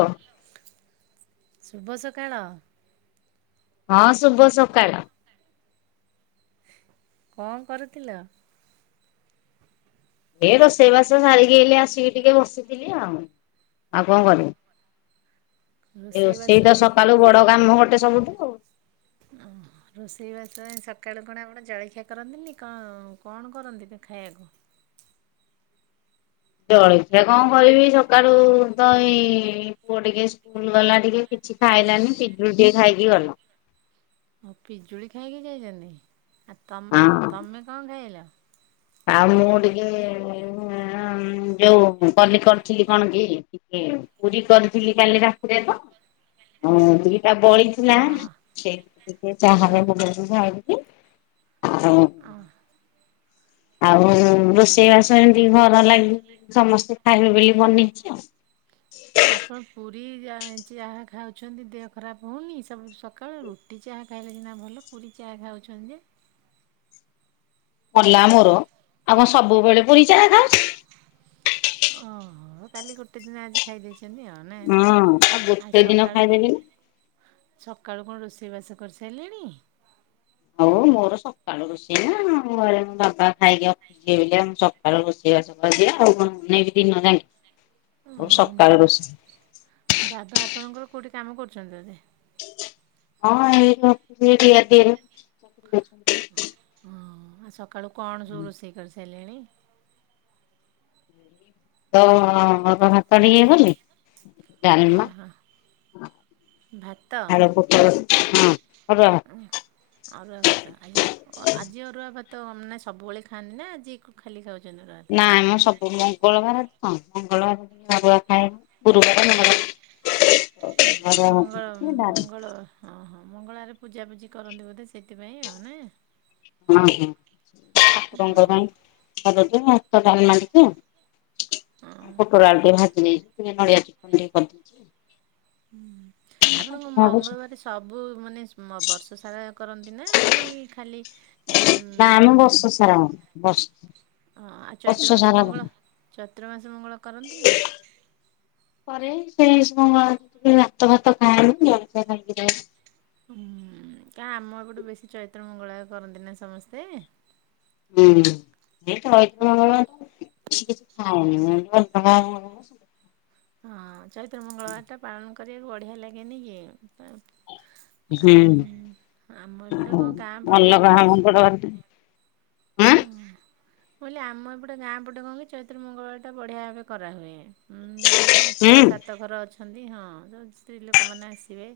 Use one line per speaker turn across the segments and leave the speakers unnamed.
ହଁ [unintelligible]
ଶୁଭ ସକାଳ।
ହଁ ଶୁଭ ସକାଳ।
କଅଁ କରୁଥିଲ?
ଏ ରୋଷେଇବାସ ସାରିକି ହେଲି ଆସିକି ଟିକେ ବସିଥିଲି ଆଉ ଆଉ କଣ କରିବି? ଏ
ରୋଷେଇବାସ
ରୋଷେଇ ତ ସକାଳୁ ବଡ କାମ ଗୋଟେ ସବୁଠୁ ଆଉ।
ହଁ ହ। ରୋଷେଇବାସ ପାଇଁ ସକାଳୁ କଣ ଆପଣ ଜଳଖିଆ କରନ୍ତିନି କଅଁ କଣ କରନ୍ତି ଖାଇବାକୁ?
ଜଳଖିଆ କଣ କରିବି ସକାଳୁ ତ ଏଇ ପୁଅ ଟିକେ ସ୍କୁଲ ଗଲା ଟିକେ କିଛି ଖାଇଲାନି ପିଜୁଳି ଟିକେ ଖାଇକି ଗଲା।
ହଁ ପିଜୁଳି ଖାଇକି ଯାଇଛନ୍ତି। ଆ ତମେ
ହଁ
ତମେ କଅଁ ଖାଇଲ?
ଆଉ ମୁଁ ଟିକେ ଯୋଉ କଲ୍ଲିକରିଥିଲି କଣ କି? ପୁରୀ କରିଥିଲି କାଲି ରାତିରେ ତ ଦିଟା ବଳି। ଥିଲା
ହଁ
ସେ ମୁଁ
ହଁ
ଚାହାରେ [unintelligible]
ହଁ
ଆଉ ରୋଷେଇବାସ ଏମିତି ଘର ଲାଗି ସମସ୍ତେ ଖାଇବେ ବୋଲି ବନେଇଛି ଆଉ।
[unintelligible] ଆପଣ ପୁରୀ ଯା ଚାହା ଖାଉଛନ୍ତି ଦେହ ଖରାପ ହୋଉନି ସବୁ ସକାଳୁ ରୁକଆପ ଚାହା ଖାଇଲେ ସିନା ଭଲ ପୁରୀ ଚାହା ଖାଉଛନ୍ତି
ମଲା ମୋର ଆଉ କଣ ସବୁବେଳେ ପୁରୀ ଚା ଖାଉଛି?
ହଁ ହଁ କାଲି ଗୋଟେ ଦିନ ଆଜି ଖାଇ ଦେଇେଇଛନ୍ତି ଆଉ। ମାନେ
ହଁ ଆଉ
ଆଜି
ଗୋଟେ ଦିନ
ସକାଳୁ।
ଖାଇଦେବି ନା।
ସକାଳୁ କଣ ରୋଷେଇବାସ କରିସାରିଲେଣି?
ହଉ ମୋର ସକାଳୁ ରୋଷେଇ ନା ମୋ ଘରେ ମୋ ବାବା ଖାଇକି ଅ ସେଇ ଲାନ୍‌ ସକାଳୁ ରୋଷେଇବାସ କରିିଦିଏ, ଆଉ କଣ ନେଇ କି ଦିନ ନାଇଁ।
ନା [unintelligible]
ଆଉ ସକାଳ ରୋଷ
ବାବା ଆପଣଙ୍କର କୋଉଠି କାମ କରୁଚନ୍ତି ବୋଧେ?
ହଁ ଏଇ office D R D O ରେ ଚାକିରି କରୁଛନ୍ତି।
ହଁ ଆଉ ସକାଳୁ କଣ ସବୁ ରୋଷେଇ କରି ସାରିଲେଣି?
ତ ହବା ଭାତରେ ଇଏ କଲେ। ଡାଲମା
ଓହୋ
ଆ
ଭାତ
ଆଳୁ ପୋ ହଁ ଅରୁଆ ଦ୍ଭା
ହୁଁ ଅରୁଆ ଭାତ ଆଜି ଆଜି ଅରୁଆ ଭାତା ନା ସବୁବେଳେ ଖାଆନ୍ତିି ନା ଆଜି ଖାଲି ଖାଉଚନ୍ତି ରାତ୍
ନାଇଁ ମ ସ ମଙ୍ଗଳବାର କଣ ମଙ୍ଗଳବାର ଟିକେ ଅରୁଆ ଖାଏ ନି ଗୁରୁବାର ମଙ୍ଗଳ।
ଓହୋ ମଙ୍ଗଳ ମଙ୍ଗଳ। ହଁ ହଁ ମଙ୍ଗଳାରେ ପୂଜାପୁଜି କରନ୍ତି ବୋଧେ ସେଥିପାଇଁ ଆଉ ନାଇ।
ଓହୋ ଠାକୁରଙ୍କ ପାଇଁ କରାଯାଏ ଭାତ ଡାଲମା ଟିକେ
ଓହୋ ହଁ।
ପୋଟଳ ଆଳୁ ଟିକେ ଭାଜି ନେଇଥାନି ଟିକେ ନଡିଆ ଚଟଣି ଟିକେ କରିଦେଇଛି।
ହୁଁ ଆପଣଙ୍କ ମଙ୍ଗଳବାର ସବୁ ମାନେ ବର୍ଷ ସାରା କରନ୍ତି ନା ଏଇ ଖାଲି ଉଁ।
ଓଷା ର
ଅ ଆଉ ଚୈତ୍ର ମାସ ମଙ୍ଗଳ ଚୈତ୍ର ମାସ ମଙ୍ଗଳ କରନ୍ତିନି?
କରେ ସେଇ ମଙ୍ଗଳବାର କିଛି ବି ଭାତ ଭାତ ଖାଏନି ଜଳଖିଆ ଖାଇକି ରହେ।
ହୁଁ କା ଆମ ଏପଟୁ ବେଶୀ ଚୈତ୍ର ମଙ୍ଗଳା କରନ୍ତି ନା ସମସ୍ତେ।
ହୁଁ ସେ ଚୈତ୍ର ମଙ୍ଗଳବାର କି କିଛି ଖାଏନି [unintelligible]
ହଁ ଚୈତ୍ର ମଙ୍ଗଳବାର ଟା ପାଳନ କରିବାକୁ ବଢିଆ ଲାଗେନି କି। ଉଁ
ହୁଁ।
ଆମ ଏପଟେ କଣ ଗାଁ ପଟେ ଆଠ ଦଶ
ଳ ବାର ଠି
ହୁଁ ମୁଁ କହିଲି ଆମ ଏପଟେ ଗାଁ ପଟେ କଣ କି ଚୈତ୍ର ମଙ୍ଗଳବାର ଟା ବଢିଆ ଭାବେ କରା ହୁଏ। ଉଁ ମାନେ ଛଅ
ଉଁ
ସାତ ଘର ଅଛନ୍ତି ହଁ ସବୁ ସ୍ତ୍ରୀ ଲୋକମାନେ ଆସିବେ।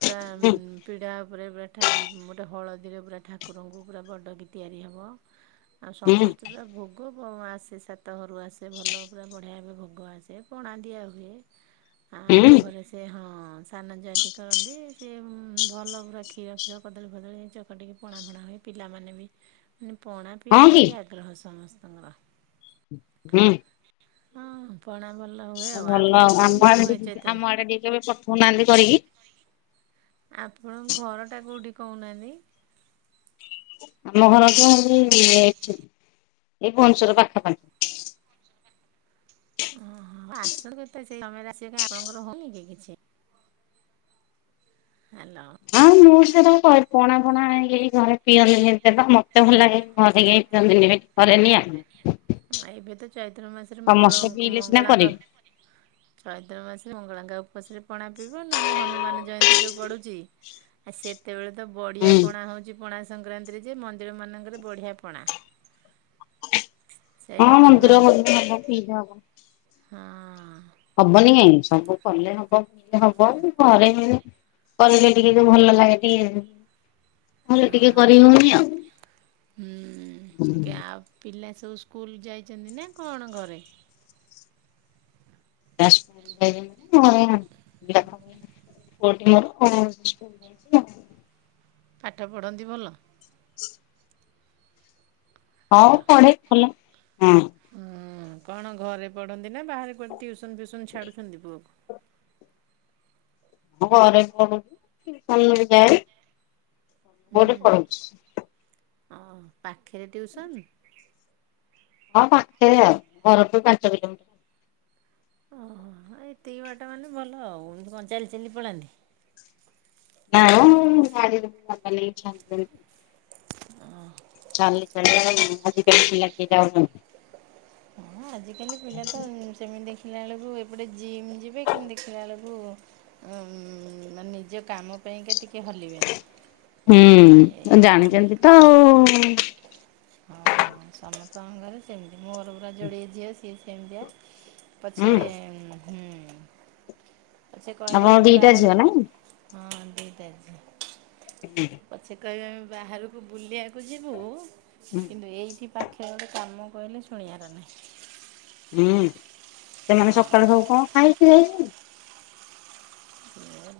ପୁରା ଉଁ। ପିଢ଼ା ଉପରେ ପୁରା ଠା ଗୋଟେ ହଳଦୀରେ ପୁରା ଠାକୁରଙ୍କୁ ପୁରା ବଡ଼କି ତିଆରି ହେବ। ଆଉ
ଉଁ
ସମସ୍ତେ ପୁରା ଭୋ ଭୋଗ ଆସେ ସାତ ଘରୁ ଆସେ ଭଲ ପୁରା ବଢ଼ିଆ ଭାବେ ଭୋଗ ଆସେ ପଣା ଦିଆ ହୁଏ। ଆ ଆମ
ଉଁ
ଘରେ ସେ ହଁ ସାନ ଜା ଟିି କରନ୍ତି ସେ ଉଁ ଭଲ ପୁରା କ୍ଷୀର ପୁରା କଦଳୀ ଫଦଳି ଚ ଚକଟିକି ପଣା ଫଣା ହୁଏ ପିଲାମାନେ ବି। ମାନେ ପଣା
ହଁ
ପିଇବାକୁ
କି?
ଭାରି ଆଗ୍ରହ ସମସ୍ତଙ୍କର।
ହୁଁ।
ହଁ ପଣା ଭଲ ହୁଏ ଆଉ ଆପଣଙ୍କ କେମିତି ସବୁ ହେ ଚୈତ୍ର ମ
[unintelligible] କହୁନାହାନ୍ତି କରିକି।
ଆପଣ ଘରଟା କୋଉଠି କହୁନାହାନ୍ତି?
ଆମ ଘର
ହାଲୋ
ତ ଏଇ ଏଠି ଏଇ ଭୁବନେଶ୍ଵର ପାଖାପାଖି।
ଓହୋ ଆସ ସେଇ ସମୟରେ ଆଶିବ କାହିଁକି ଆପଣଙ୍କର ହଉନି କି କିଛି? ହାଲୋ।
ମୋର ସେଟା କ ପଣା ଫଣା ଆଣିକି କେହି ଘରେ ପିଅନ୍ତିନି ତ ମତେ ଭଲ ଲାଗେ ଘରେ ଇଏ ପିଅନ୍ତିନି ବାକି ଘରେ ନିି ଆ
ହଁ ଏବେ ତ ଚୈତ୍ର ମାସରେ ମଙ୍ଗଳ
ସମସ୍ତେ ପିଇଲେ ସିନା
ମଙ୍ଗଳାଙ୍କ।
କରିବି।
ଚୈତ୍ର ମାସରେ ମଙ୍ଗଳାଙ୍କ ଉପାସରେ ପଣା ପିଇବ ନହେଲେ ହନୁମାନ ଜୟନ୍ତୀ ଯୋଉ ପଡୁଛି। ଆଉ ସେତେବେଳେ ତ ବଢିଆ
ହୁଁ
ପଣା ହଉଛି ପଣା ସଂକ୍ରାନ୍ତିରେ ଯେ ମନ୍ଦିର ମାନଙ୍କରେ ବଢିଆ ପଣା।
ହଁ
ସେଇଟା ପିଉ
ମନ୍ଦିର
ନାହା
ଗଲେ ହବ ପିଇଲେ ହବ।
ହଁ।
ହବନି କାହିଁକି ଏଇ ସବୁ କଲେ ହବ ପ ହବ ଘରେ ହ କହିଲେ ଟିକେ ତ ଭଲ ଲାଗେ ଟିକେ ଘରେ
ହଁ
ଟିକେ କରି ହଉନି ଆଉ।
ହଁ ଟିକେ ଆଉ ପିଲା ସବୁ ସ୍କୁଲ ଯାଇଛନ୍ତି ନା କଣ ଘରେ
ହଁ ଯାଇଛନ୍ତି।
ପାଠ ପଢ଼ନ୍ତି ଭଲ।
ହଁ
ହାଲୋ।
ପଢ଼େ ଭଲ ହଁ।
ହଁ କଣ ଘରେ ପଢ଼ନ୍ତି ନା ବାହାରେ କୁଆଡ଼େ ଟିଉସନ୍ ଫ୍ୟଉସନ୍ ଛାଡୁଛନ୍ତି ପୁଅକୁ।
ହଁ ଘରେ ପଢୁଛି ଟିଉସନ୍ ଯାଏ ଗୋଟେ ଘରେ ପଢୁଛି।
ହଁ ପାଖରେ ଟିଉସନ୍
ହଁ ପାଖରେ ଆଉ ଘରଠୁ ପାଞ୍ଚ କିଲୋମିଟର।
ଓହୋ ଏତିକି ବାଟ ମାନେ ଭଲ ଆଉ ଏମିତି କଣ ଚାଲିି ଚାଲି ପଳାନ୍ତି।
ନା ଗାଡ଼ିରେ ତା ବାପା ନେଇ ଛାଡ଼ନ୍ତି।
ହ
ଚାଲି ଚାଲି ଆଜି କାଲି ପିଲା କିଏ ଯାଉଛନ୍ତି।
ହଁ ଆଜିକାଲି ପିଲା ତ ସେମିତି ଦେଖିଲା ବେଳକୁ ଏପଟେ ଜିମ୍ ଯିବେ କିନ୍ତୁ ଦେଖିଲା ବେଳକୁ ଉ ନିଜ କାମ ପାଇଁକା ଟିକେ ହଲିବେନି।
ହୁଁ
ଏଇ
ଜାଣିଛନ୍ତି ତ ଆଉ।
ହଁ ସମସ୍ତଙ୍କ ଘରେ ସେମିତି ମୋର ପୁରା ଯୋଡ଼ିଏ ଝିଅ ସିଏ ସେମିତିଆ। ପଛେ
ହୁଁ
ହିଁ। [unintelligible] କହିବା
ଆପଣ
ମୁଁ
ଦିଟା ଝିଅ ନାଇଁ
ବାହାରକୁ ହଁ ଦିଇଟା ଝିଅ। ପଛେ କହିବେ ଆମେ ବାହାରକୁ ବୁଲିବାକୁ ଯିବୁ
ହୁଁ
କିନ୍ତୁ ଏଇଠି ପାଖରେ ଗୋଟେ କାମ କହିଲେ ଶୁଣିବାର ନାହିଁ।
ହୁଁ ସେମାନେ
ହଁ
ସକାଳେୁ ସବୁ କଣ ଖାଇକି [unintelligible]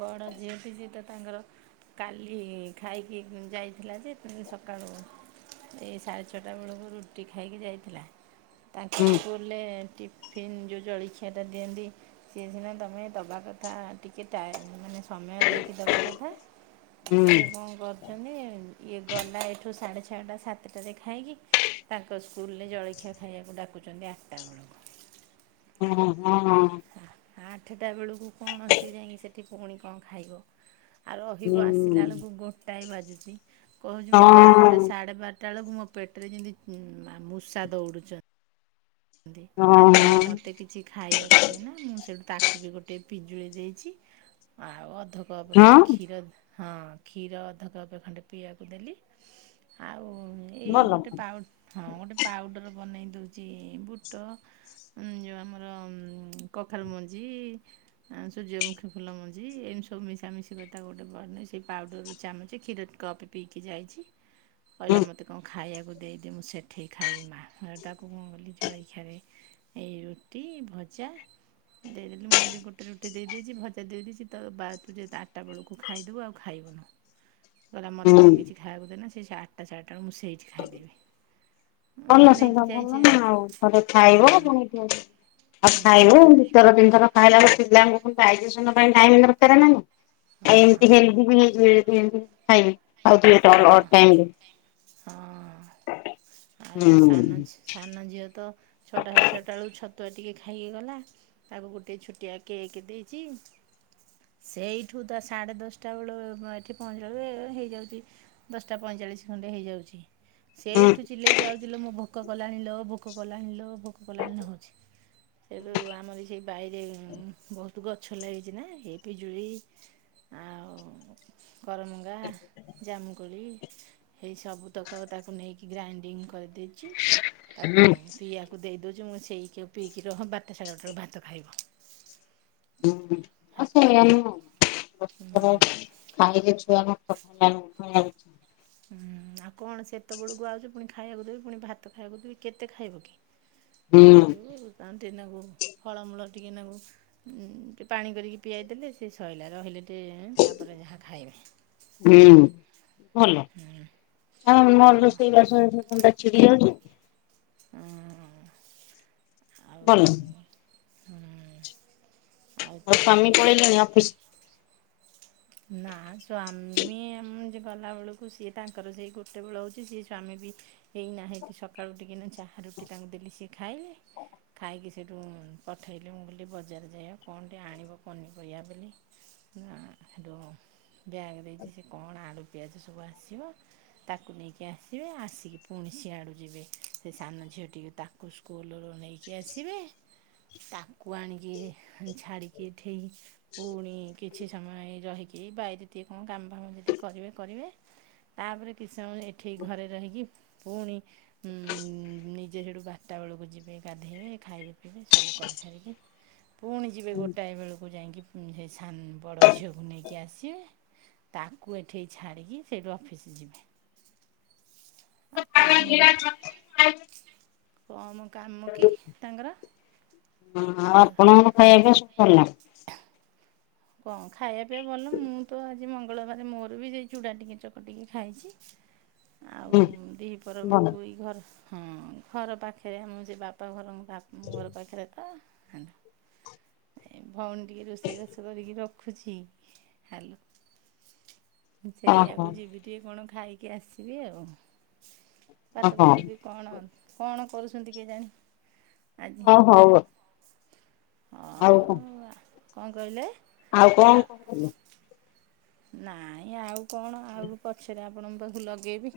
ବଡ଼ ଝିଅଟି ଯେ ତାଙ୍କର କାଲି ଖାଇକି ଯାଇଥିଲା ଯେ ସକାଳୁ ଏଇ ସାଢ଼େ ଛଅଟା ବେଳକୁ ରୁଟି ଖାଇକି ଯାଇଥିଲା, ତାଙ୍କ ସ୍କୁଲ
ହୁଁ
ସ୍କୁଲରେ ଟିଫିନ୍ ଯେଉଁ ଜଳଖିଆଟା ଦିଅନ୍ତି, ସେ ସିନା ତୁମେ ଦବା କଥା। ଟିକେ ଟାଇ ମାନେ ସମୟ ଦେଇକି ଦେବା କଥା,
ହୁଁ
କିଏ କଣ କର ଇଛନ୍ତି ଇଏ ଗଲା ଏଠୁ ସାଢ଼େ ଛଅଟା ସାତଟାରେ ଖାଇକି। ତାଙ୍କ ସ୍କୁଲ୍ ରେ ଜଳଖିଆ ଖାଇବାକୁ ଡାକୁଛନ୍ତି ଆଠଟା ବେଳକୁ।
ହଁ ହଁ।
ଆଠଟା ବେଳକୁ କଣ ସେ ଯାଇକି ସେଠି ପୁଣି କଣ ଖାଇବ? ଆଉ
ହୁଁ।
ରହିବୁ ଆସିଲା ବେଳକୁ ଗୋଟାଏ ବାଜୁଚି କହୁଛି ମଁ
ହଁ
ବାରଟା ସାଢ଼େ ବାରଟା ସେତେବେଳକୁ ମୋ ପେଟରେ ଯେମିତି ମୂଷା ଦୌଡୁଛନ୍ତି। କହନ୍ତି
ହଁ।
କହିଲା ମତେ କିଛି ଖାଇବାକୁ ଦେନା, ମୁଁ ସେଠୁ ତାକୁ ବି ଗୋ ଗୋଟେ ପିଜୁଳି ଦେଇଚି, ଆଉ ଅଧକପ୍
ହଁ।
ଖଣ୍ଡେ କ୍ଷୀର ହଁ କ୍ଷୀର ଅଧ କପ୍ ଏ ଖଣ୍ଡେ ପିଇବାକୁ ଦେଲି। ଆଉ ଏଇ
ଭଲ
ଗୋଟେ
ହୁଁ
ପାଉ ହଁ ଗୋଟେ ପାଉଡ଼ର ବନେଇ ଦୋଉଚି ବୁଟ ଯେଉଁ ଆମର କଖାରୁ ମଞ୍ଜି ଆ ସୂର୍ଯ୍ୟମୁଖୀ ଫୁଲ ମଞ୍ଜି ଏମିତି ସବୁ ମିଶାମିଶି କରି ତାକୁ ଗୋଟେ ବନେଇ ସେଇ ପାଉଡ଼ରରୁ ଚାମଚ କ୍ଷୀର କପେ ପିଇକି ଯାଇଚି। କହିଲା ମତେ କଣ ଖାଇବାକୁ ଦେଇ ଦେ ମୁଁ ସେଠି ଖାଇବି ମା, ତାକୁ କଣ କଲି ଜଳଖିଆରେ। ଏଇ ରୁଟି ଭଜା। ଦେଇଦେଲି ମୁଁ କହିଲି ଗୋଟେ ରୁଟି ଦେଇଚି, ଭଜା ଦେଇଚି ତ ବା ତୁ ଯେ ବାରଟା ବେଳକୁ ଖାଇଦବୁ ଆଉ ଖାଇବୁନୁ। କହିଲା ମତେ
ହୁଁ
ଠିକ ଅଛି ଖାଇବାକୁ ଦେନା, ସେ ଆଠଟା ସାଢ଼େଆଠଟା ମୁଁ ସେଇ
ଭଲ
ନେଇକି
ସଭେ
ଯାଇଛି
ଭଲ ନା ଆଉ। ଘରେ
ହଁ
ଖାଇବ ଫୁଣି ଖାଇବ
ହଁ
ଦି ଥର ତିନି ଥର ଖାଇଲା ବେଳେ ପିଲାଙ୍କୁ ଡାଇଯେସନ ପାଇଁ ଟାଇମ ଦରକାର ନା ନାହିଁ? ଆଉ ଏମିତି
ହଁ
ହେଲଦୀ ବି ହେଇଯିବେ। ଏମିତି ଖାଉଥିବେ ଅଡ୍ ଟାଇମ ରେ।
ହଁ। ଆଉ ଏ
ହୁଁ।
ସାନ ଝି ସାନ ଝିଅ ତ ଛଅଟା ସାଢ଼େ ଛଅଟା ବେଳକୁ ଛତୁଆ ଖାଇକି ଗଲା। ତାକୁ ଗୋଟେ ଛୋଟିଆ କେକ୍ ଦେଇଚି। ସେଇଠୁ ତ ସାଢ଼େ ଦଶଟା ବେଳୁ ଏଠି ପହଞ୍ଚିଲା [unintelligible] ହେଇଯାଉଚି। ଦଶଟା ପଇଁଚାଳିଶ ଖଣ୍ଡେ ହେଇ ଯାଉଚି।
ହୁଁ
ସେଇଠୁ ଚିଲେଇକି ଆଉଚି ଲୋ ଭୋକ କଲାଣି ଲୋ ଭୋକ କଲାଣି ଲୋ ଭୋ ଭୋକ କଲାଣି ଲୋ ହଉଚି ହେଇଠୁ ଅମରି ସେ ବାଇରେ ବୋହୁତ ଗଛ ଲାଗିଚି ନା ଏ ପିଜୁଳି ଆଉ କରମଙ୍ଗା ଜାମୁକୋଳି ଏସବୁତକ ତାକୁ ନେଇକି ଗ୍ରାଇଣ୍ଡ ଗ୍ରାଇଣ୍ଡିଙ୍ଗ କରିଦେଇଚି ତାକୁ ପିଇବାକୁ ଦେଇ ଦୋଉଚି ସେଇ ପିଏକି ରହ, ବାରଟା ସାଢ଼େ ବାରଟା ସାଢ଼େ ବେଳକୁ ଭାତ ଖାଇବୁ। ହଁ
[unintelligible] କାଇଲେ ଛୁଆ [unintelligible]
ହୁଁ ଆଉ କଣ ସେତେବେଳକୁ ଆଉଚି, ପୁଣି ଖାଇବାକୁ ଦେବି, ପୁଣି ଭାତ ଖାଇବାକୁ ଦେବି, କେତେ ଖାଇବ କି? ଦେଇ
ହୁଁ
ଯିବୁ ଟିକେ ନାକୁ ଫଳମୂଳ ଟିକେ ନାକୁ ଟିକେ ପାଣି କରିକି ପିଆଇଦେଲେ ସେ ସଇଲା ରହିଲେ ଟେ ତା ପରେ ଯାହା ଖାଇବେ।
ହୁଁ ଭଲ
ଆଉ
ରୋଷେଇବାସ ଧନ୍ଦା ଛିଡିଯାଉଚି।
ଉଁ।
ଭଲ।
ଆଉ ତ
ମ ସ୍ୱାମୀ
ହଉଛି
ପଳେଇଲେଣି ଅଫିସ୍।
ନା ସ୍ୱାମୀ ଯେ ଗଲା ବେଳକୁ ସିଏ ତାଙ୍କର ସେଇ ଗୋଟେ ବେଳ ହଉଚି ସିଏ ସ୍ୱାମୀ ବି ଏଇନା ହେଇଟି ସକାଳୁ ଟିକେ ନାକୁ ଚାହା ରୁଟି ତାଙ୍କୁ ଦେଲି ସେ ଖାଇଲେ। ଖାଇକି ସେଇଠୁ ପଠେଇଲି ମୁଁ କଇଲି ବଜାର ଯାଇ କଣ ଟିକେ ଆଣିବ ପନିପରିବା ବୋଲି। ନା ହେଟୁ ବ୍ୟାଗ୍ ଦେଇଚି ସେ କଣ ଆଳୁ ପିଆଜ ସବୁ ଆସିବ। ତାକୁ ନେଇକି ଆସିବେ ଆସିକି ପୁଣି ସିଆଡ଼ୁ ଯିବେ ସେ ସାନ ଝିଅଟିିକୁ ତା କୁ ସ୍କୁଲରୁ ନେଇକି ଆସିବେ। ତାକୁ ଆଣିକି ଛାଡ଼ିକି ଏଠି ପୁଣି କିଛି ସମୟ ରହିକି ବାଇରେ ଟିକେ କାମ ଫାମ ଯ ଟିକେ କରିବେ କରିବେ। ତା ପରେ କିଛି ସମୟ ଏଠି ଘରେ ରହିକି ପୁଣି ହୁଁ ନିଜେ ହେଟୁ ବାରଟା ବେଳକୁ ଯିବେ ଗାଧେଇବେ ଖାଇବେ ପିଇବେ ସବୁ କରି ସାରିକି ପୁଣି ଯିବେ ଗୋଟାଏ ବେଳକୁ ଯାଇକି ପୁ ସେ ସାନ ବଡ ଝିଅକୁ ନେଇକି ଆସିବେ ତାକୁ ଏଠି ଛାଡ଼ିକି ସେଇଠୁ ଅଫିସ ଯିବେ। ଆ କମ୍ କମ କାମ କି ତାଙ୍କର।
ହଁ ଆଉ ଆପଣଙ୍କ ଖାଇବା ପିଇବା ସବୁ ସରିଲାଣି।
କଣ ଖାଇବା ପିଇବା ଭଲ ମୁଁ ତ ଆଜି ମଙ୍ଗଳବାର ମୋର ବି ସେଇ ଚୁଡ଼ା ଟିକେ ଚକଟି କି ଖାଇଚି। ଆଉ
ହୁଁ
ଦି ପହର
ଭଲ
ବେଳକୁ ଏଇ ଘର ହଁ ଘର ପାଖରେ ଆମ ସେ ବାପା ଘର ବା ଘର ପାଖରେ ପା ହଁ। ଏ ଭଉଣୀ ଟିକେ ରୋଷେଇବାସ କରିକି ରଖୁଛି ହ୍ୟାଲୋ
ଓହୋ
ସେଇଆକୁ ଯିବି ଟିକଏ କଣ ଖାଇକି ଆସିବି ଆଉ, ଭାତ
ଓହୋ
ଫାତକି କଣ କଣ କରୁଛନ୍ତି କେଜାଣି ଆଜି।
ହଉ ହଉ
ଅଉ ଆ କଣ କହିଲେ।
ଆଉ
ଆ
କଣ କଣ [inaudible]
ନାଇଁ ଆଉ କଣ ଆଉ ପଛରେ ଆପଣଙ୍କ ପାଖକୁ ଲଗେଇବି।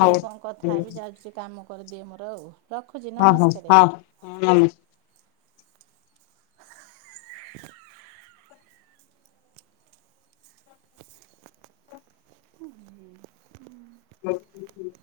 ଆଉ ହଁ
କଣ କଥା ହେବି ଯାଉଚି ଟିକେ କାମ କରିଦିଏ ମୋର ଆଉ। ରଖୁଛି
ହଁ ହଉ
ନମସ୍କାର
ହଁ ହଁ। [unintelligible]